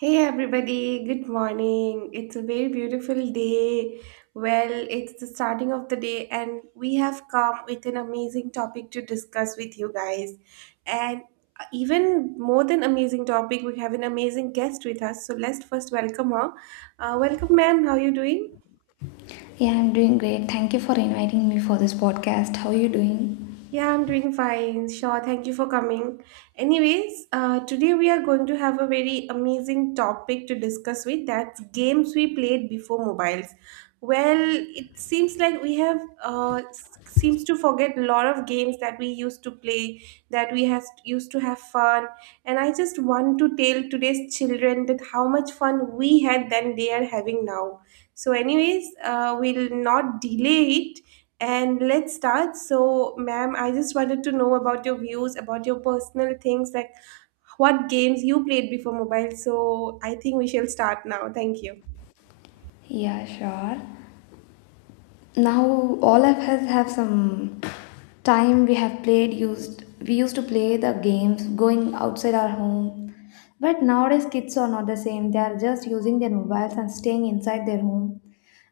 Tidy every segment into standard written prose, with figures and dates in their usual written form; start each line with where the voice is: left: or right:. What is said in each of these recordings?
right: Hey everybody, good morning. It's a very beautiful day. Well, it's the starting of the day, and we have come with an amazing topic to discuss with you guys. And even more than amazing topic, we have an amazing guest with us. So let's first welcome her. Welcome, ma'am. How are you doing?
left: Yeah, I'm doing great. Thank you for inviting me for this podcast. How are you doing?
right: Yeah, I'm doing fine. Sure, thank you for coming. Anyways, today we are going to have a very amazing topic to discuss with. That's games we played before mobiles. Well, it seems like we have seems to forget a lot of games that we used to play, that we has used to have fun. And I just want to tell today's children that how much fun we had then they are having now. So, anyways, we'll not delay it and let's start. So, ma'am, I just wanted to know about your views, about your personal things, like what games you played before mobile. So, I think we shall start now. Thank you.
left: Yeah, sure. Now all of us have some time we have played used we used to play the games going outside our home. But nowadays kids are not the same. They are just using their mobiles and staying inside their home.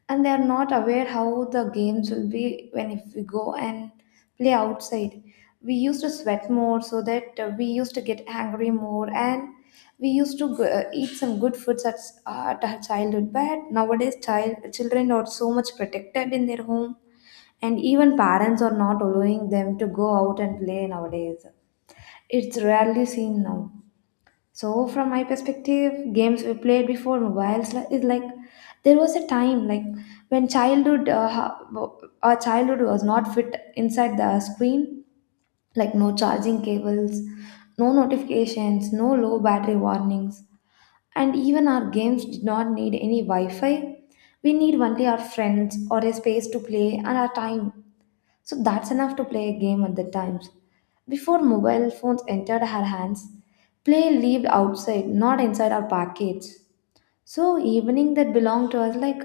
left: And they are not aware how the games will be when if we go and play outside. We used to sweat more so that we used to get angry more, and we used to go, eat some good foods at, at our childhood. But nowadays children are so much protected in their home, and even parents are not allowing them to go out and play nowadays. It's rarely seen now. So from my perspective, games we played before mobiles is like there was a time like when our childhood was not fit inside the screen, like no charging cables, no notifications, no low battery warnings, and even our games did not need any Wi Fi. We need only our friends or a space to play and our time. So that's enough to play a game at the times. Before mobile phones entered our hands, play lived outside, not inside our package. So evening that belonged to us, like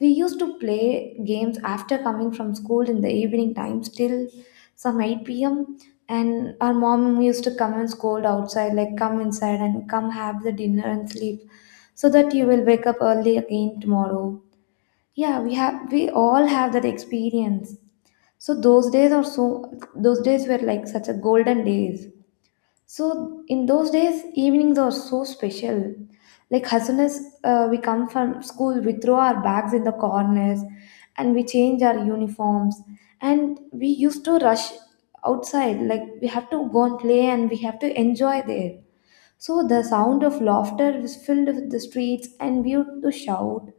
left: we used to play games after coming from school in the evening times till some 8 p.m. And our mom used to come and scold outside, like come inside and come have the dinner and sleep, so that you will wake up early again tomorrow. Yeah, we all have that experience. So those days are so those days were like such a golden days. So in those days, evenings are so special. Like as soon as we come from school, we throw our bags in the corners and we change our uniforms. And we used to rush outside, like we have to go and play and we have to enjoy there. So the sound of laughter was filled with the streets and we used to shout.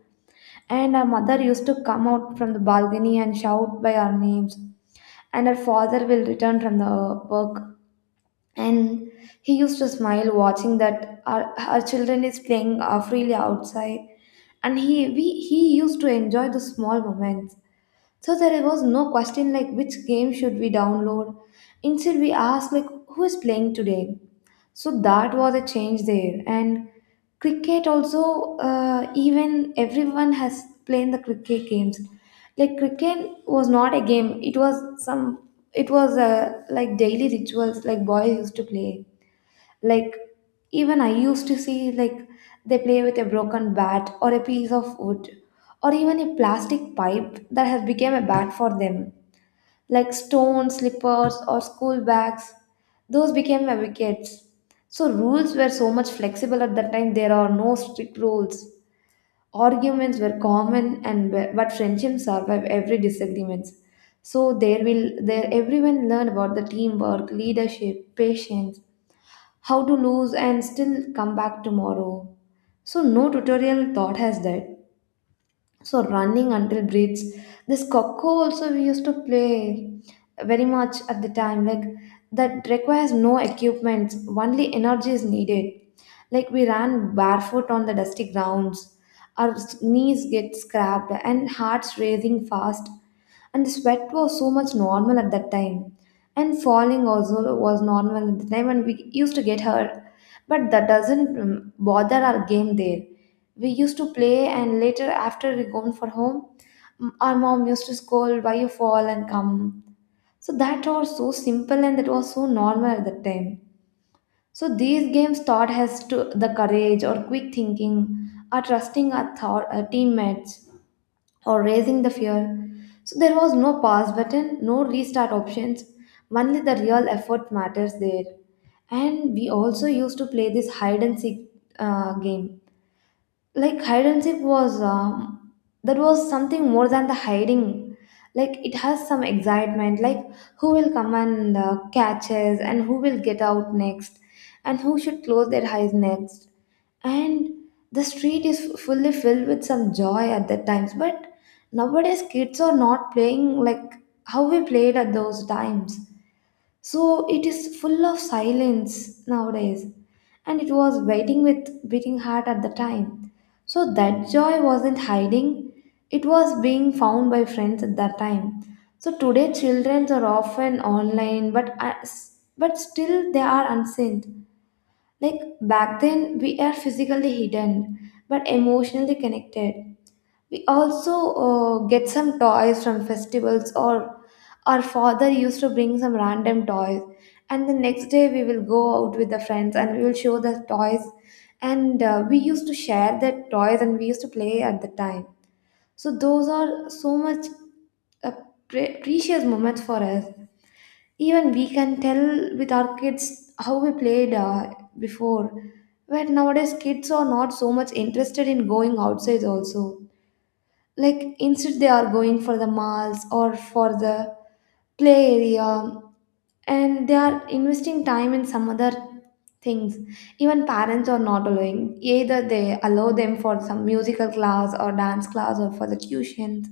left: And our mother used to come out from the balcony and shout by our names. And our father will return from the work, and he used to smile watching that our children is playing freely outside, and he used to enjoy the small moments. So there was no question like which game should we download. Instead, we asked like who is playing today. So that was a change there. And cricket also, even everyone has played the cricket games. Like cricket was not a game. It was some. It was like daily rituals, like boys used to play, like even I used to see, like they play with a broken bat or a piece of wood or even a plastic pipe that has become a bat for them, like stones, slippers, or school bags, those became my wickets. So rules were so much flexible at that time, there are no strict rules. Arguments were common, and but friendship survived every disagreements. So there everyone learn about the teamwork, leadership, patience, how to lose and still come back tomorrow. So no tutorial taught us that. So running until breathes. This coco also we used to play very much at the time. Like that requires no equipment. Only energy is needed. Like we ran barefoot on the dusty grounds. Our knees get scrapped and hearts racing fast. And the sweat was so much normal at that time, and falling also was normal at the time, and we used to get hurt, but that doesn't bother our game there. We used to play, and later after we gone for home, our mom used to scold why you fall and come. So that was so simple and that was so normal at that time. So these games taught us to the courage or quick thinking or trusting our teammates or raising the fear. So there was no pause button, no restart options, only the real effort matters there. And we also used to play this hide and seek game. Like hide and seek was that was something more than the hiding. Like it has some excitement, like who will come and catch us and who will get out next and who should close their eyes next. And the street is fully filled with some joy at that times, but nowadays kids are not playing like how we played at those times. So it is full of silence nowadays, and it was waiting with beating heart at the time. So that joy wasn't hiding, it was being found by friends at that time. So today children are often online, but still they are unseen. Like back then, we are physically hidden but emotionally connected. We also get some toys from festivals, or our father used to bring some random toys. And the next day, we will go out with the friends and we will show the toys. And we used to share the toys and we used to play at the time. So those are so much uh, precious moments for us. Even we can tell with our kids how we played before. But nowadays kids are not so much interested in going outside also, like instead they are going for the malls or for the play area, and they are investing time in some other things. Even parents are not allowing, either they allow them for some musical class or dance class or for the tuitions,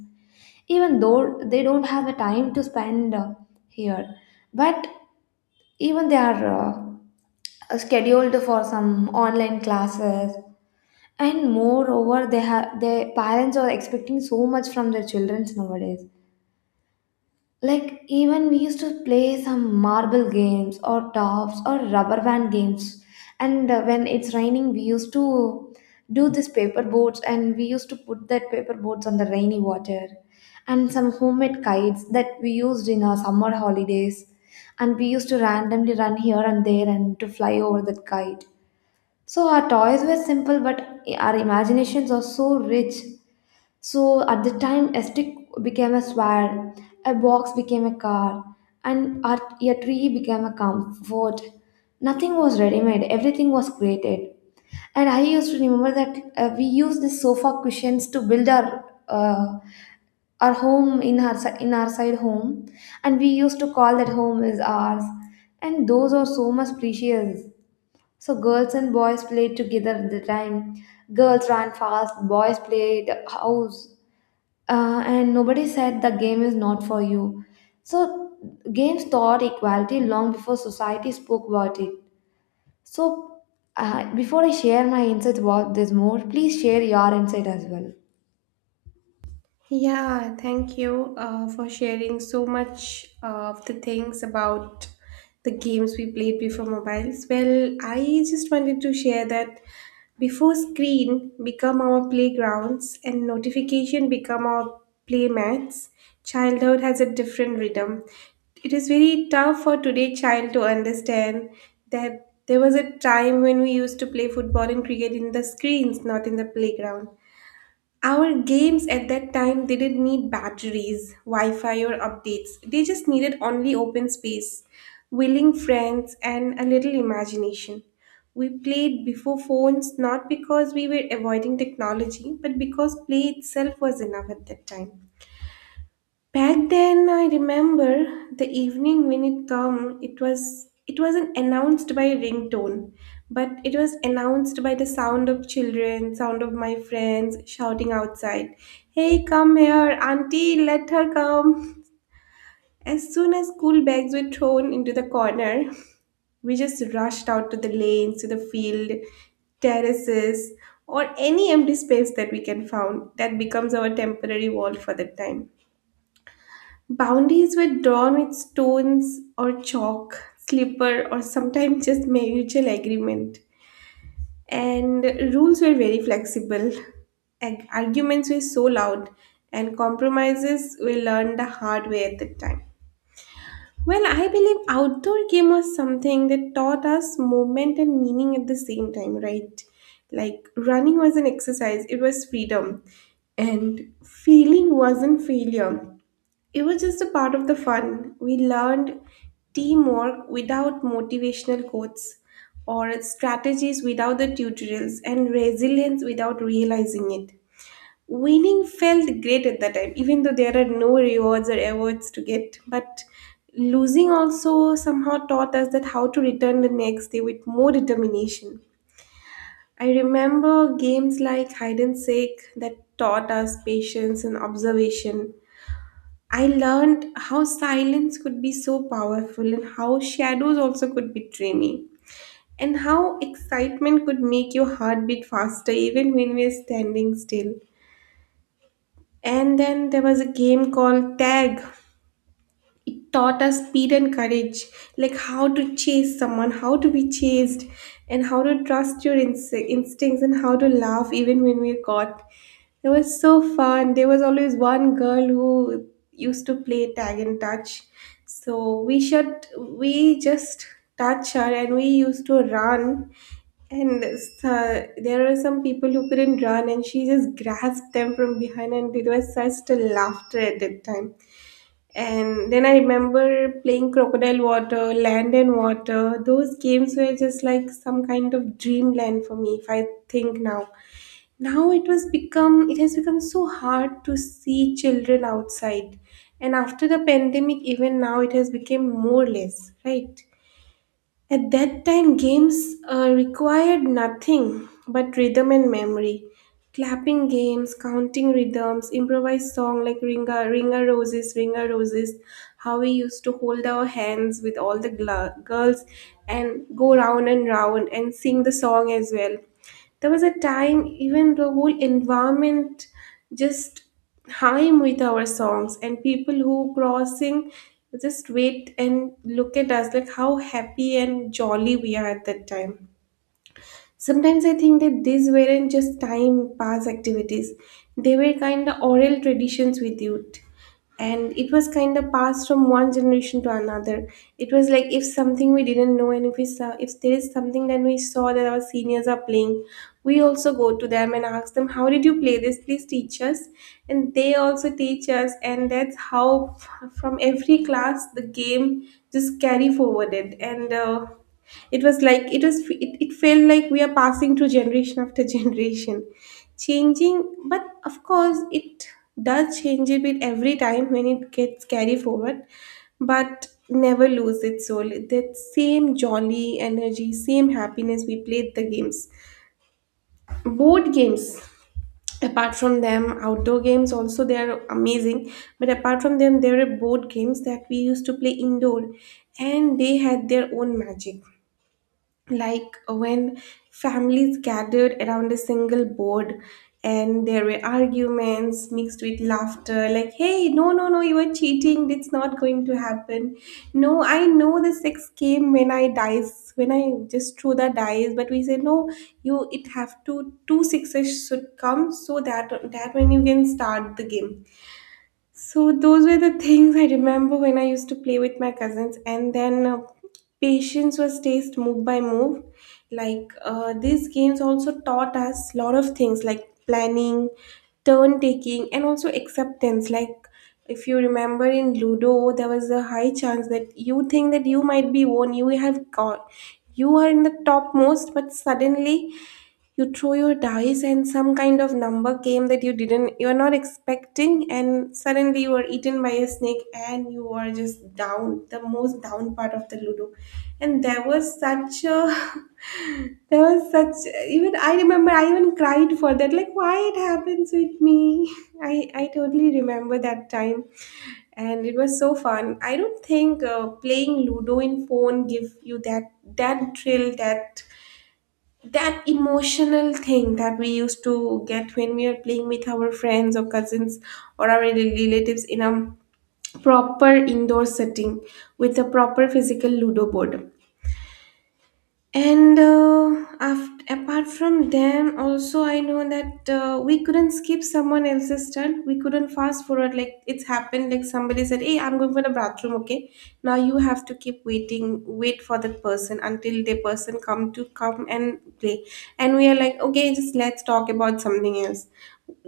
left: even though they don't have the time to spend here. But even they are scheduled for some online classes, and moreover they have their parents are expecting so much from their children nowadays. Like even we used to play some marble games or tops or rubber band games. And when it's raining, we used to do this paper boats and we used to put that paper boats on the rainy water. And some homemade kites that we used in our summer holidays. And we used to randomly run here and there and to fly over that kite. So our toys were simple, but our imaginations are so rich. So at the time, a stick became a sword, a box became a car, and a tree became a comfort. Nothing was ready made, everything was created. And I used to remember that we used the sofa cushions to build our home in our in our side home, and we used to call that home is ours. And those are so much precious. So girls and boys played together at the time. Girls ran fast, boys played house, and nobody said the game is not for you. So games taught equality long before society spoke about it. So before I share my insights about this more, please share your insight as well.
right: Yeah, thank you for sharing so much of the things about the games we played before mobiles. Well, I just wanted to share that before screen become our playgrounds and notification become our playmats, childhood has a different rhythm. It is very tough for today child to understand that there was a time when we used to play football and cricket in the screens, not in the playground. Our games at that time didn't need batteries, Wi Fi, or updates. They just needed only open space, willing friends, and a little imagination. We played before phones not because we were avoiding technology, but because play itself was enough at that time. Back then, I remember the evening when it come. It was, it wasn't announced by ringtone, but it was announced by the sound of children, sound of my friends shouting outside, "Hey, come here, auntie! Let her come!" As soon as school bags were thrown into the corner, we just rushed out to the lanes, to the field, terraces, or any empty space that we can find. That becomes our temporary wall for the time. Boundaries were drawn with stones or chalk, slipper, or sometimes just mutual agreement. And rules were very flexible. Arguments were so loud, and compromises were learned the hard way at that time. Well, I believe outdoor game was something that taught us movement and meaning at the same time, right? Like, running was an exercise, it was freedom, and failing wasn't failure, it was just a part of the fun. We learned teamwork without motivational quotes, or strategies without the tutorials, and resilience without realizing it. Winning felt great at that time, even though there are no rewards or awards to get. But losing also somehow taught us that how to return the next day with more determination. I remember games like hide and seek that taught us patience and observation. I learned how silence could be so powerful and how shadows also could betray me. And how excitement could make your heart beat faster even when we're standing still. And then there was a game called tag. It taught us speed and courage, like how to chase someone, how to be chased, and how to trust your instincts, and how to laugh even when we're caught. It was so fun. There was always one girl who used to play tag and touch, so we just touch her and we used to run. And uh, there were some people who couldn't run and she just grasped them from behind, and it was such a laughter at that time. And then I remember playing Crocodile Water, Land and Water. Those games were just like some kind of dreamland for me if I think now. Now it has become so hard to see children outside. And after the pandemic even now it has become more less, right? At that time, games required nothing but rhythm and memory. Clapping games, counting rhythms, improvised song like Ringa, Ringa Roses, Ringa Roses, how we used to hold our hands with all the girls and go round and round and sing the song as well. There was a time even the whole environment just hymn with our songs, and people who crossing just wait and look at us, like how happy and jolly we are at that time. Sometimes I think that these weren't just time pass activities, they were kind of oral traditions with youth. And it was kind of passed from one generation to another. It was like, if something we didn't know, and if we saw, if there is something that we saw that our seniors are playing, we also go to them and ask them, "How did you play this? Please teach us." And they also teach us, and that's how from every class the game just carry forwarded. And it was like it was, it felt like we are passing through generation after generation, changing, but of course it does change a bit every time when it gets carried forward, but never lose its soul, that same jolly energy, same happiness. We played the games, board games. Apart from them, outdoor games also, they are amazing, but apart from them there are board games that we used to play indoor, and they had their own magic, like when families gathered around a single board and there were arguments mixed with laughter, like, "Hey, no, no, no, you are cheating, that's not going to happen. No, I know the six came when I dice when I just threw the dice." But we say, "No, you, it have to two sixes should come so that when you can start the game." So those were the things I remember when I used to play with my cousins, and then patience was taste move by move. Like, these games also taught us lot of things like planning, turn taking, and also acceptance. Like, if you remember in Ludo, there was a high chance that you think that you might be won, you have got, you are in the topmost, but suddenly you throw your dice and some kind of number came that you didn't, you are not expecting, and suddenly you were eaten by a snake and you were just down the most down part of the Ludo. And there was such a there was such even I remember, I even cried for that, like why it happens with me. I totally remember that time. And it was so fun. I don't think playing Ludo in phone give you that, that thrill, that emotional thing that we used to get when we are playing with our friends or cousins, or our relatives in a proper indoor setting with a proper physical Ludo board. And apart from them, also I know that we couldn't skip someone else's turn. We couldn't fast forward. Like, it's happened. Like, somebody said, "Hey, I'm going for the bathroom." Okay, now you have to keep waiting. Wait for that person until the person come to come and play. And we are like, okay, just let's talk about something else.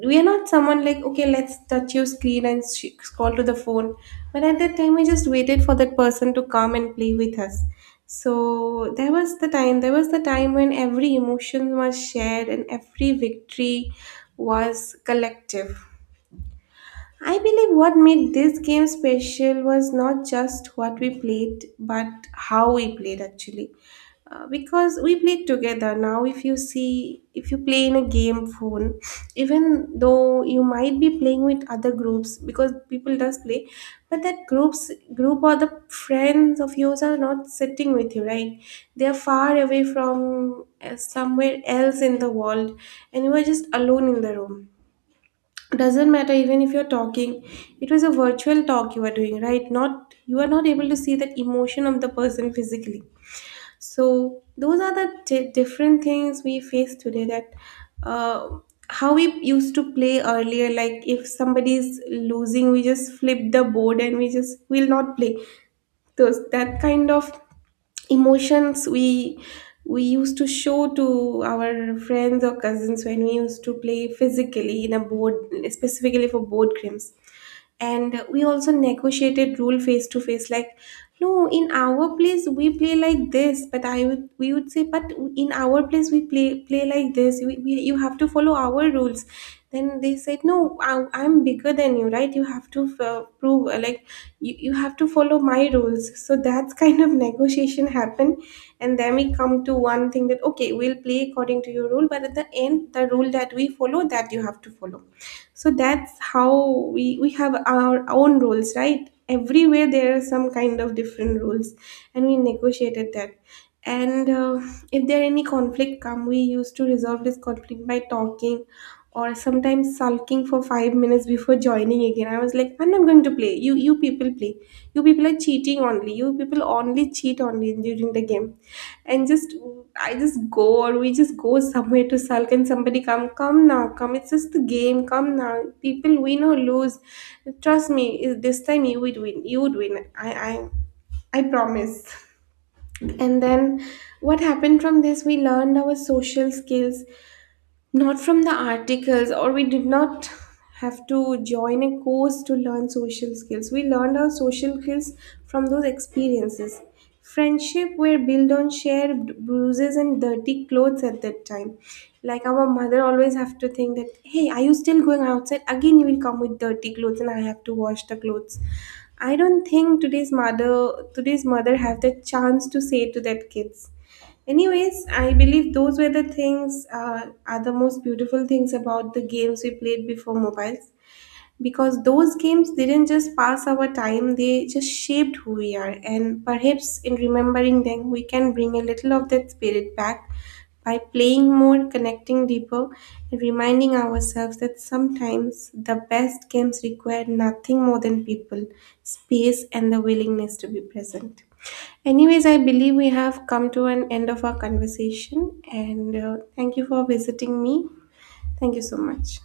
right: We are not someone like, okay, let's touch your screen and scroll to the phone. But at that time we just waited for that person to come and play with us. So there was the time, there was the time when every emotion was shared and every victory was collective. I believe what made this game special was not just what we played, but how we played actually. Because we played together. Now if you see, if you play in a game phone, even though you might be playing with other groups because people does play, but that groups group or the friends of yours are not sitting with you, right? They are far away from, somewhere else in the world, and you are just alone in the room. Doesn't matter even if you're talking, it was a virtual talk you are doing, right? Not, you are not able to see that emotion of the person physically. So those are the di different things we face today, that uh, how we used to play earlier, like if somebody is losing we just flip the board and we just will not play. Those That kind of emotions, we used to show to our friends or cousins when we used to play physically in a board, specifically for board games. And we also negotiated rule face to face, like, "No, in our place we play like this." But I would we would say, "But in our place we play like this. You have to follow our rules." Then they said, "No, I'm bigger than you, right? You have to prove, like you have to follow my rules." So that's kind of negotiation happened. And then we come to one thing that, okay, we'll play according to your rule, but at the end the rule that we follow, that you have to follow. So that's how we have our own rules, right? Everywhere there are some kind of different rules, and we negotiated that. And if there any conflict come, we used to resolve this conflict by talking, or sometimes sulking for 5 minutes before joining again. I was like, "I'm not going to play. You people play. You people are cheating, only you people only cheat only during the game." And just I just go or we just go somewhere to sulk, and somebody come now come, it's just the game, come now, people win or lose, trust me, is this time you would win. I promise. And then what happened from this, we learned our social skills, not from the articles, or we did not have to join a course to learn social skills. We learned our social skills from those experiences. Friendship were built on shared bruises and dirty clothes at that time. Like, our mother always have to think that, "Hey, are you still going outside? Again you will come with dirty clothes and I have to wash the clothes." I don't think today's mother, have the chance to say to that kids. Anyways, I believe those were the things, are the most beautiful things about the games we played before mobiles, because those games didn't just pass our time, they just shaped who we are. And perhaps in remembering them, we can bring a little of that spirit back by playing more, connecting deeper, and reminding ourselves that sometimes the best games require nothing more than people, space, and the willingness to be present. Anyways, I believe we have come to an end of our conversation, and thank you for visiting me. Thank you so much.